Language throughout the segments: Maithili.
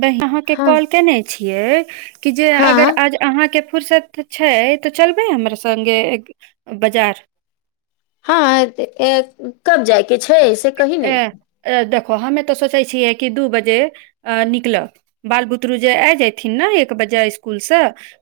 ब अहाँके हँ कॉल केने छियै कि जे अगर हँ आज अहाँके फुरसत छै तऽ चलबै हमरा सङ्गे बजार हँ एत कब जायके छै से कही ए ने ए देखो हमे तऽ सोचै छियै कि दू बजे अ निकलब बाल बुतरू जे आइ जयथिन ने एक बजे स्कुल से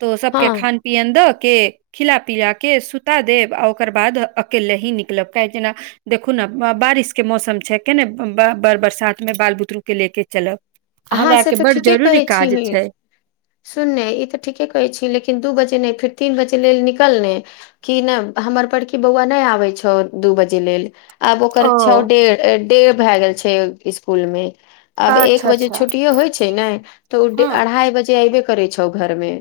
तऽ सभके हँ खान पियन्द के खिला पिला कऽ सुता देब आ ओकर बाद अकेले ही निकलब काह जेना देखू ने बारिशके मौसम छै के ने बरसातमे बाल बुतरूके ले क चलब अहाँ हमरा आर से के तऽ बड जरूरी काज छै सुनने ई तऽ ठीके कहै छीयै लेकिन दू बजे नहि फेर तीन बजे लेल निकल नहि कि नहि हमर बड़की बौआ नहि आबै छौ दू बजे लेल आब ओकर ओ छौ डेर डेढ़ भए गेल छै स्कूल मे आब एक अच्छा बजे अच्छा छुट्टियो होइ छै ने तऽ ओ डे हँ अढ़ाई बजे आऐबे करै छौ घरमे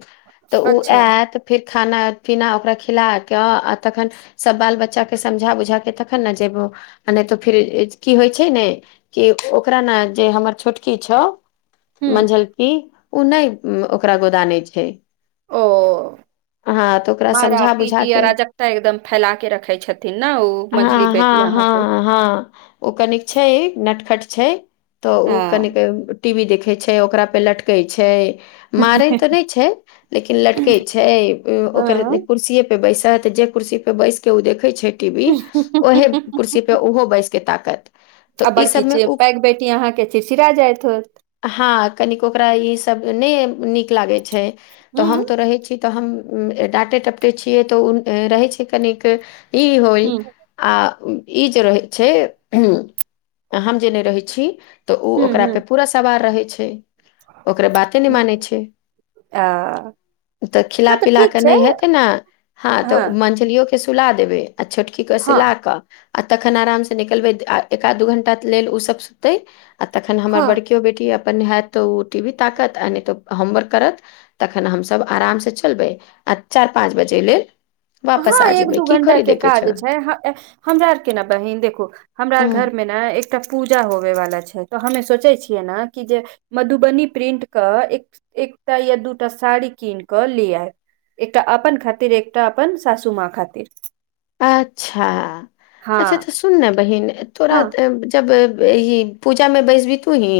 तऽ ओ अच्छा आयत फेर खाना पीना ओकरा खिला कऽ आ तखन सब बाल बच्चाके समझा बुझा के तखन ने जेयबो आ नहि तऽ फेर की होइ छै ने कि ओकरा ने जे हमर छोटकी छौ हूँ मंझल पी ओ नहि ओकरा गोदानै छै ओ आ मारा पीटी आ रजकता एकदम फैला के रखे छथिन नै ओ हँ मंझली बेटि हँ हमर हँ हँ ओ कनिक छै नटखट छै तऽ आ ओ कनिक टी वी देखै छै ओकरा पे लटकै छै मारै तऽ नहि छै लेकिन लटकै छै ओ ओकर हँ कुर्सिये बैसत जे कुर्सी पे बैसके ओ देखे छै टी वी ओहे कुर्सी पे ओहो बैसके ताकत आ तऽ ई बड़की सबमे छियै उ पैघ बेटी अहाँके चिड़चिड़ा जाइत हेत हँ कनिक ओकरा ई सब नहि नीक लागे छै तऽ हूँ हम तो रहै छी तऽ हम डाँटे डपटे छियै तऽ रहै छै कनिके ई होइ हूँ आ ई जे रहै छै हम जे नहि रहै छी तऽ ओ हूँ ओकरा हूँ पे पूरा सवार रहै छै ओकरा बाते नहि मानै छै आ ओ तऽ खिला नहि पिला ठीक कऽ छै नहि हेतै ने हँ तऽ मंझलियो के सुला देबै आ छोटकी के हँ सिला कऽ आ तखन आराम से निकलबै एकाध दू घंटा लेल ओ सब सुततै आ तखन हमर हँ कियो बेटी अपनने हैत टी भी ताकत नै त होमवर्क करत तखन हमसभ आराम से चलबै आ चारि पाँच बजे लेल वापस हँ आ एक जेबै दू की घंटा के खरीदैके काज छौ छै हमरा आर के ने बहिन देखू हमरा आ हँ घर मे ने एकटा पूजा होवे वाला छै तऽ हमे सोचे छियै ने कि जे मधुबनी प्रिंट के एक एकटा या दूटा साड़ी कीन कऽ ले आयब एकटा अपनन खातिर एकटा अपनन सासूमां खातिर अच्छा अच्छा हँ त सुन ने बहिन तोरा हँ जब ई पूजा में बैस भी तू ही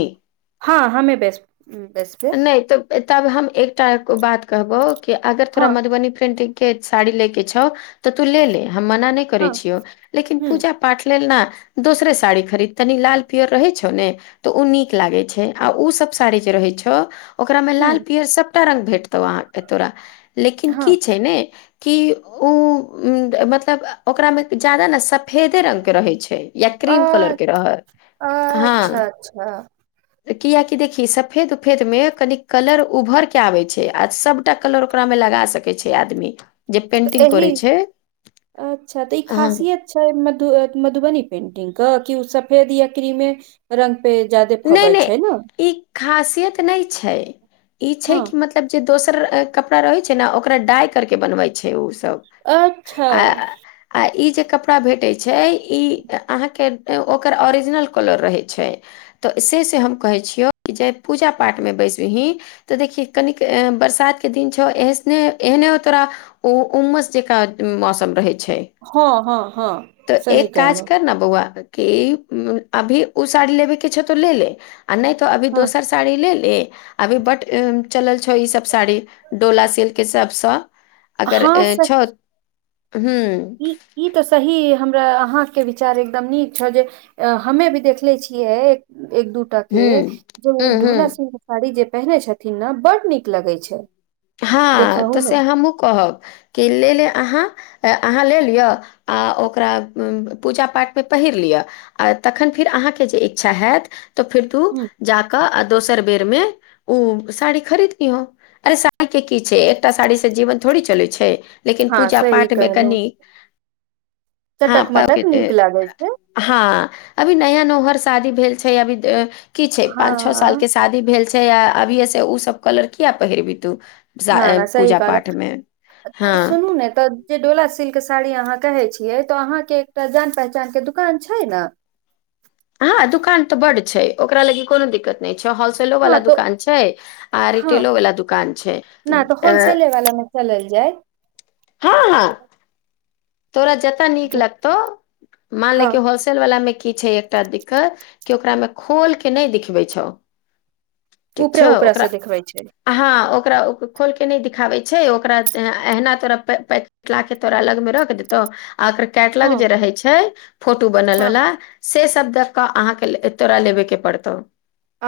हँ हमे बेस बेस नहि तऽ ताबे हम एकटा बात कहबौ कि अगर तोरा हँ मधुबनी पेंटिंग के साड़ी ले के छौ तऽ तू ले ले हम मना नहि करै हँ छियौ लेकिन ह पूजा पाठ लेल न दोसरे साड़ी खरीद तनी लाल पियर रहै छौ ने तऽ ओ नीक लागै छै आ ओसभ साड़ी जे रहै छै ओ ओकरा मे लाल ह पियर सबटा रंग भेटतौ अहां तोरा लेकिन की हँ छै ने कि उ मतलब ओकरामे जादा ने सब फेदे रंग के रहै छै या क्रीम कलर अ के रह अच्छा हँ अच्छा किए कि देखि सफेद सफेद मे कनी कलर उभर के आबे छै आ सबटा कलर ओकरा मे लगा सकै छै आदमी जे तऽ पेंटिंग एहि करै छै अच्छा तऽ ई हँ खासियत छै मधु मधुबनी पेन्टिंग के क ओ सफेद या क्रीमे रंग पे ज्यादे नहि फबै नहि छै ने ई खासियत नहि छै ई छै हँ कि मतलब तब जे दोसर कपड़ा रहै छै ने ओकरा डाय करके बनबै छै ओ सब अच्छा आ आ ई जे कपड़ा भेटैत छै ई अहाँके ओकर ओरिजिनल कलर रहैत छै तऽ से से हम कहै छियौ कि जे पूजा पाठमे बैसबही तऽ देखिय कनिक बरसातके दिन छौ एहने एहने तोरा ऊ उमस जकाँ मौसम रहैत छै हँ हँ हँ तऽ सही एक काज कहलौं कर न बौआ की अभी उ साड़ी लेबे के छाव त ले ले आ नहि तो अभी हँ दोसर सारी साड़ी ले ले अभी बड चलल छौ ईसभ साड़ी डोला सिल्कके सभसँ अगर हँ सखी छै हू ई ई तऽ सही हमरा अहाँके विचार एकदम नीक छौ जे अ हमे भी देखले छियै एक दूटा हूँ के जो हूँ ढोला हूँ सभके साड़ी जे पहिने छथिन ने बड्ड नीक लगै छै देखहु हँ मे से हमूहु कहब कि लेलल अहाँ अहाँ लऽ लिये आ ओकरा पूजा पाठमे पहिर लिय आ तखन फेर अहाँके जे इच्छा हैत तऽ फिर तू ह जाक आ दोसर बेर में ओ साड़ी खरीद दीह हो अरे आके की छै एकटा साड़ी से जीवन थोड़े चलै छै लेकिन हँ पूजा सही पाठमे कहलौं कनि हँ चटक मटक पार्कटे नीक लागै छै हँ अभी नया नोहर शादी भेल छै अभी की छै पाँच छओ साल हँ के शादी भेल छै या अभिये से ओ सब कलर किया पहिरबी तू न जा- अ, न सही पूजा पाठ कहलहुँ मे तऽ हँ सुनू ने तऽ जे डोला सिल्क साड़ी अहाँ कहे छियै तो अहाँके एकटा जान पहचान के दुकान छै ने हँ दुकान तऽ बड छै ओकरा लागी कोनो दिक्कत नहि छै हॉल लो हँ वाला तऽ दुकान छै आ हँ रिटेलो वाला दुकान छै नहि तऽ होलसेले वाला मे चलल जाय हँ तोरा जते नीक जे- लगतौ मान ले हँ कि हॉस्पिटल ल वला मे की छै एकटा दिक्कत क ओकरा मे खोल के नहि दिखबे छौ ठीक ऊपरे छौ ऊपरा ओकरा से देखबै छै ह ओकरा ओ खोल के नहि दिखाबे छै ओकरा एहना तोरा कटलाके तोरा अलगमे रख देतौ आ ओकर हँ कैटलग जे रहै छै फोटो हँ बनलवला से सब देख कऽ अहाँके तोरा लेबेके पड़तौ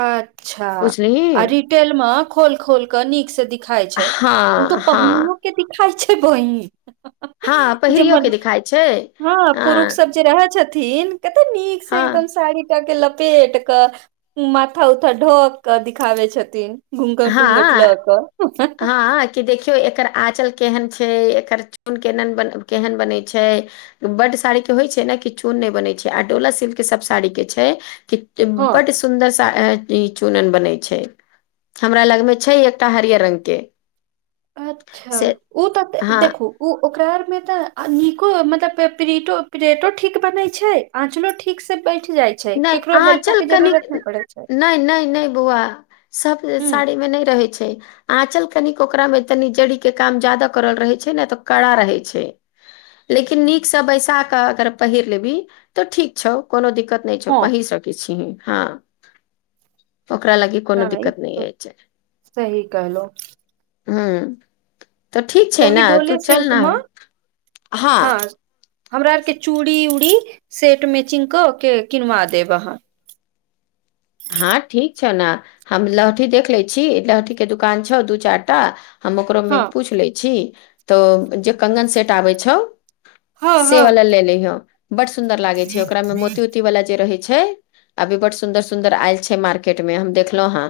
अच्छा बुझलिही आ रिटेल मे खोल खोल के नीक से दिखाई छै हँ हँ कती खाइ छै बहिन हँ जे पहिरियो के दिखाइ छै महाँ पुरुष हँ सब जे रहै छथिन थिन कते नीक से एकदम हँ साड़ी टा कऽ लपेट कऽ माथा उथा ढक दिखाबै छथिन घुघट ूघट हँ लऽ कऽ हँ कि देखियौ एकर आँचल केहन छै एकर चून केहनन केहन बनै छै बड साड़ीक के होइ छै ने कि चून नहि बनैत छै आ डोला सिल्क सब साड़ी कऽ छै कि की हँ बड सुन्दर सा ऐ इ चूनन बनय छै। हमरा लग में छै एकटा हरियर रंग। के अच्छा,,,, से ऊ तऽ त हँ देखू। उ ओकरा आर मे तऽ अनीको मतलब प परीटो परेटो ठीक बनय छै। आँचलो ठीक सऽ बैठ जाइत। नय आँचल कनिक। नय, नय, नय बौआ सभ हूं साड़ी में नय रहय छै। आँचल कनिक ओकरा में तनी जड़ी के काम ज्यादा करल रहय छै, नऽ तऽ कड़ा रहय छै। लेकिन निक से बैसा कऽ अगर पहिर लेभी, तऽ ठीक छौ कोनो दिक्कत नय छौ हँ पहिर सकय छिःही, हाँ। ओकरा लागई कोनो नहि ई दिक्कत तऽ नहियें छै। सही कहलौं हुँ, तऽ ठीक छै तो ही ने तू डोले चल सिल्क नऽ मे हाँ हँ हमरा आर के चूड़ी ऊड़ी सेट मैचिंग क के किनवा देब अहाँ। हाँ ठीक। छौ नऽ, हम लहठी देख लय छी, लहठी कऽ दुकान छो दू चार टा। हम ओकरो में हँ पूछि लय छि तऽ जे कंगन सेट आबय छौ। हँ से वाला हँ ले लअइहां बड सुंन्दर लागय छै। ओकरा में मोती उती वाला जे रहय छै। छै, अभी बड सुन्दर सुन्दर आयल छै मार्केट में हम देखलौं हँ।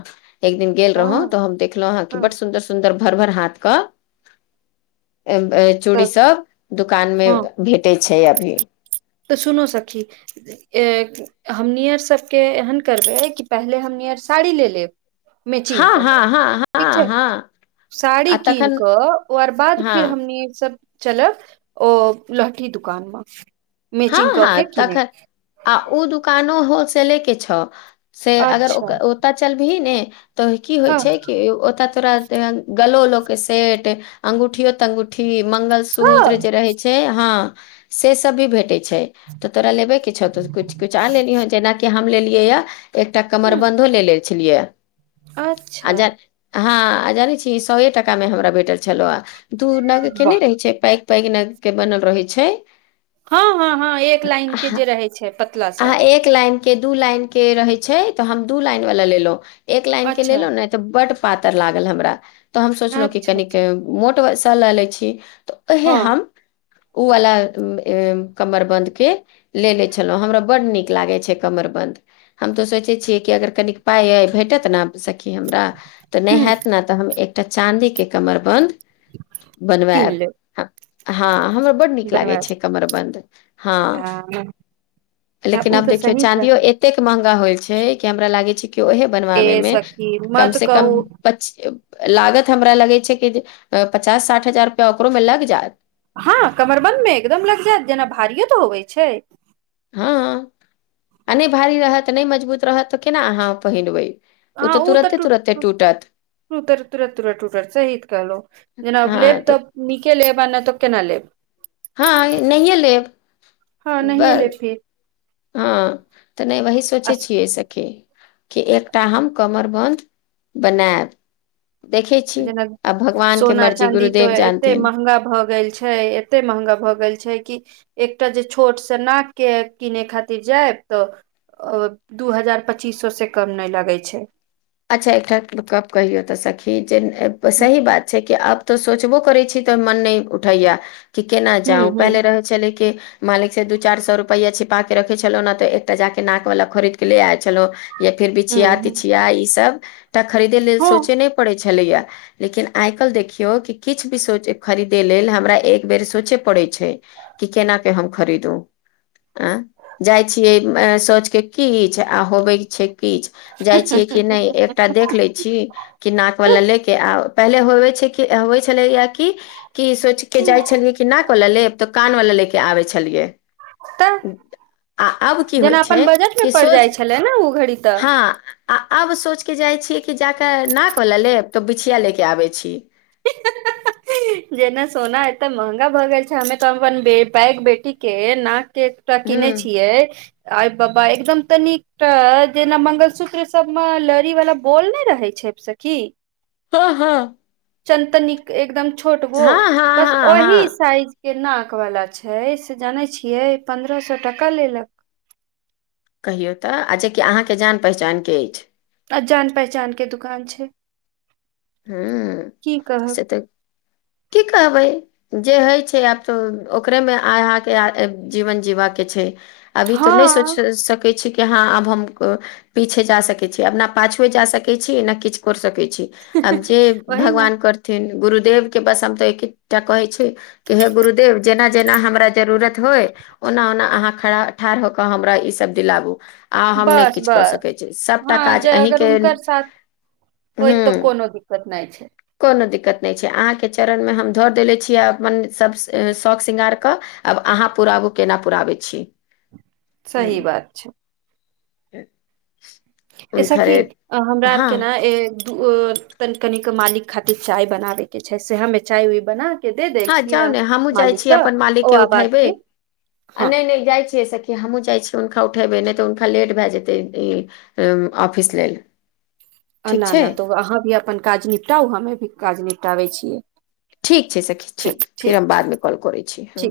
एक दिन गेल रहौं ह तऽ हम देखललौं हँ कि बड सुंदर सुंदर भर भर हाथ कऽ ऐ बै तऽ चूड़ी सब दुकान मऽ हँ भेटय छै अभी। तऽ सुनो सखी। ऐं हमनी अर सभके ऐहेन करबय कि पहिले हमनी अर साड़ी लऽ लेब। मचिंग हँ कऽ हँ हँ ठीक हँ छै। हँ साड़ी आ कीन तखन कऽ ओ अर बाद हँ फिर हमनीय सब। चलब ओ लहठी दुकान मऽ। हाँ, हाँ तखन। आ ओ दुकानो हॉलसेले कऽ छ, से अगर अच्छा ओकर ओतऽ चलबही ने। तो की होय हँ छै कि ओता तोरा गलो उलो कऽ सेट अंगूठियो तंगूठी। की मंगलसूत्र हँ जे रहे छै, हाँ से सब भी। छै तऽ तोरा लेबे कि छा। तु कुछ-कुछ आन लिहा जेनाकि हम लेलियै य। एकटा कमर ह बंधो ले ले छलियै आ अच्छा जा अहाँ जानै छी सोए टाका मे हमरा भेटल छलौ ह दू नग के वाह नहि रहै छै पैक पैग नग के बनल रहै छै। हाँ-हाँ-हाँ एक लाइन के जे रहै छै पतला आ सा। एक लाइन के दू लाइन के रहै छै तऽ हम दू लाइन वाला लेलों एक लाइन के अच्छा लेलों नऽ बड पातर लागल हमरा तऽ हम सोचलौं की अच्छा कनिक अच्छा मोट ओय सऽ ल लय छी। उहे हँ हम उ वला ए कमरबंध के ले ले छलौं, हमरा बड्ड नीक लागय छै कमरबंध। हम तऽ सोचय छियय कि अगर कनी। पाइ आय भेटत नऽ सखी हमरा तऽ नय ह हैत नऽ तऽ हम एकटा चाँदी के कमरबंध कीन बनबायब लेब हँ हाँ हमरा बड नीक लागय बनबायब छै कमरबंध। हाँ, आ लेकिन ओ अब तऽ देखियौ सही कह चाँदियो एक एतेक महंगा होएल छै कि हमरा लागे छै कि ओहे बनवाबे ए मे सखी कम मत से कम कहू पछ लागत हमरा लगै छै कि जे पचास साठ हजार रुपया ओकरोमे लग जायत। हाँ कमरबंध मऽ एकदम लग जायत जेना भारियो तऽ होबय छै। हाँ आ नय भारी रहत नय मजबूत रहत तऽ केना अहाँ अ पहिरबै। अहँ ऊ तऽ टुट पुट [unintelligible] टुटत सही त कहलौं जेना लैब तऽ नीके लेब आ नय तऽ केना लेब हाँ नहिये लेब हँ नहिये बस लेब फिर हँ तऽ नहि वही सोचै अस छियै सखी कि एकटा हम कमर बंध बनेब जेना भगवान के सोना मर्जी चाँदी तऽ गुरुदेव एते जानथिन महँगा भऽ गेल छै एते महंगा भऽ गेल छै कि एकटा जे छोट सऽ नाक के किने खातिर जायब तऽ ओ दू हजार पच्चीस सौ से कम नहि लगै छै अच्छा एकटा गप कहियो तऽ सखी जे ह सही बात छै कि आब तऽ सोचबो करै छी तऽ मन नहि उठैया कि केना जाउ ह पहिले रहै छलै कि मालिक से दू चारि सौ रुपैया छिपााके रखे छलो नऽ तऽ एकटा जाके नाक वाला खरीद के ले आयल छलहु या फेर ह बिछिया ह तिछिया ई सब त खरीदे लेल हँ सोचे नहि पड़ै छलै या लेकिन आइ काल्हि देखियौ कि किछु भी सोचीयो खरीदय लेल हमरा एक बेर सोचय पड़ै छै कि केना के हम खरीदू अ जाइ छियै सोच के किछ आ होबे छै किछ जाइ छियै कि नै एकटा देख लै छी कि नाक वला लय के आ पहिले होवे छै होइ छलय कि, कि सोचके जाइ छलियै कि नाक वला लेब तऽ कान वला लऽ कऽ आबै छलियै तऽ आ आब की होइ जेना छै अपन बजट मे कि पड़ सोच जाइ छलै ने ओ घड़ी तऽ हँ आ आब सोच के जाइ छीयै कि जाकऽ नाक वला लेब तऽ बिछिया लेके आबै छी [inaudible] ही जेना सोना एते महंगा भ गेल छै हमेतऽ हम अपन पेग बेटी के नाक एकटा किनेै ह्म छियय आई बाबा एकदम तनिकटा जेना मंगलसूत्र सब मे लड़ी वाला बोल नऽ रहे छै सखी हँ हँ चनतनिक एकदम छोटबो हँ हँ बस हँ ओहि हँ साइज के नाकवला छै से जानै छियै पन्द्रह सए टका लेलक कहियौ तऽ आ जेकि अहाँके जान पहचानके अछि अ जान पहचान कऽ दुकान छै हू की कहब से तऽ की कहबै जे हइ छै आब तऽ ओकरेमे अहाँके जीवन जीवा के छै अभी तऽ नहि हँ सोचि सकै छी कि हँ आब हम पीछे जा सकैत छी आब ने पाछुएं जा सकै छी न किछ क सकै छी आब जे वही ने भगवान करथिन गुरुदेव के बस हम त एक एकटा कहे छी कि हे गुरुदेव जेना जेना हमरा जरूरत होइ ओना ओना अहाँ खड़ा ठाढ़ भ कऽ हमरा ई सभ दिलाबू आ हम नहि बस किछु कऽ सकै बस छी सबटा हँ काज जे अगर अहींके हुनकर हू पट नहि छै कोनो दिक्कत नहि छै अहाँके चरणमे हम ध देेले छियै अपन सभ शौक श्रृंगारकेऽ आब अहाँ पुराबू केना पुराबै छी सही बात छै ह [inaudible] ऐ सखी हमरा आर के न ए ओ तनि तनिक के मालिक खातिर चाय बनाबैके छै सेएहमे चाय ओइ बना के दे दै हँ जाउ छियै ने हमू जाइ मालिक छी के अपन मालिक ओ के आबाद उठैबे पे आ हँ नय नय जाइ छियै सखी कि हमहूँ जाइ छियै हुनका उठेबै नय तऽ हुनका लेट भाय जेतै [unintelligible] ऑफिस लेल ठीक अना छै ना तऽ अहाँ भी अपन काज निपटाउ हमे भी काज निपटाबै छियै ठीक छै सखी चलू ठीक फेर हम छै बाद मे कॉल करै छी हँ ठीक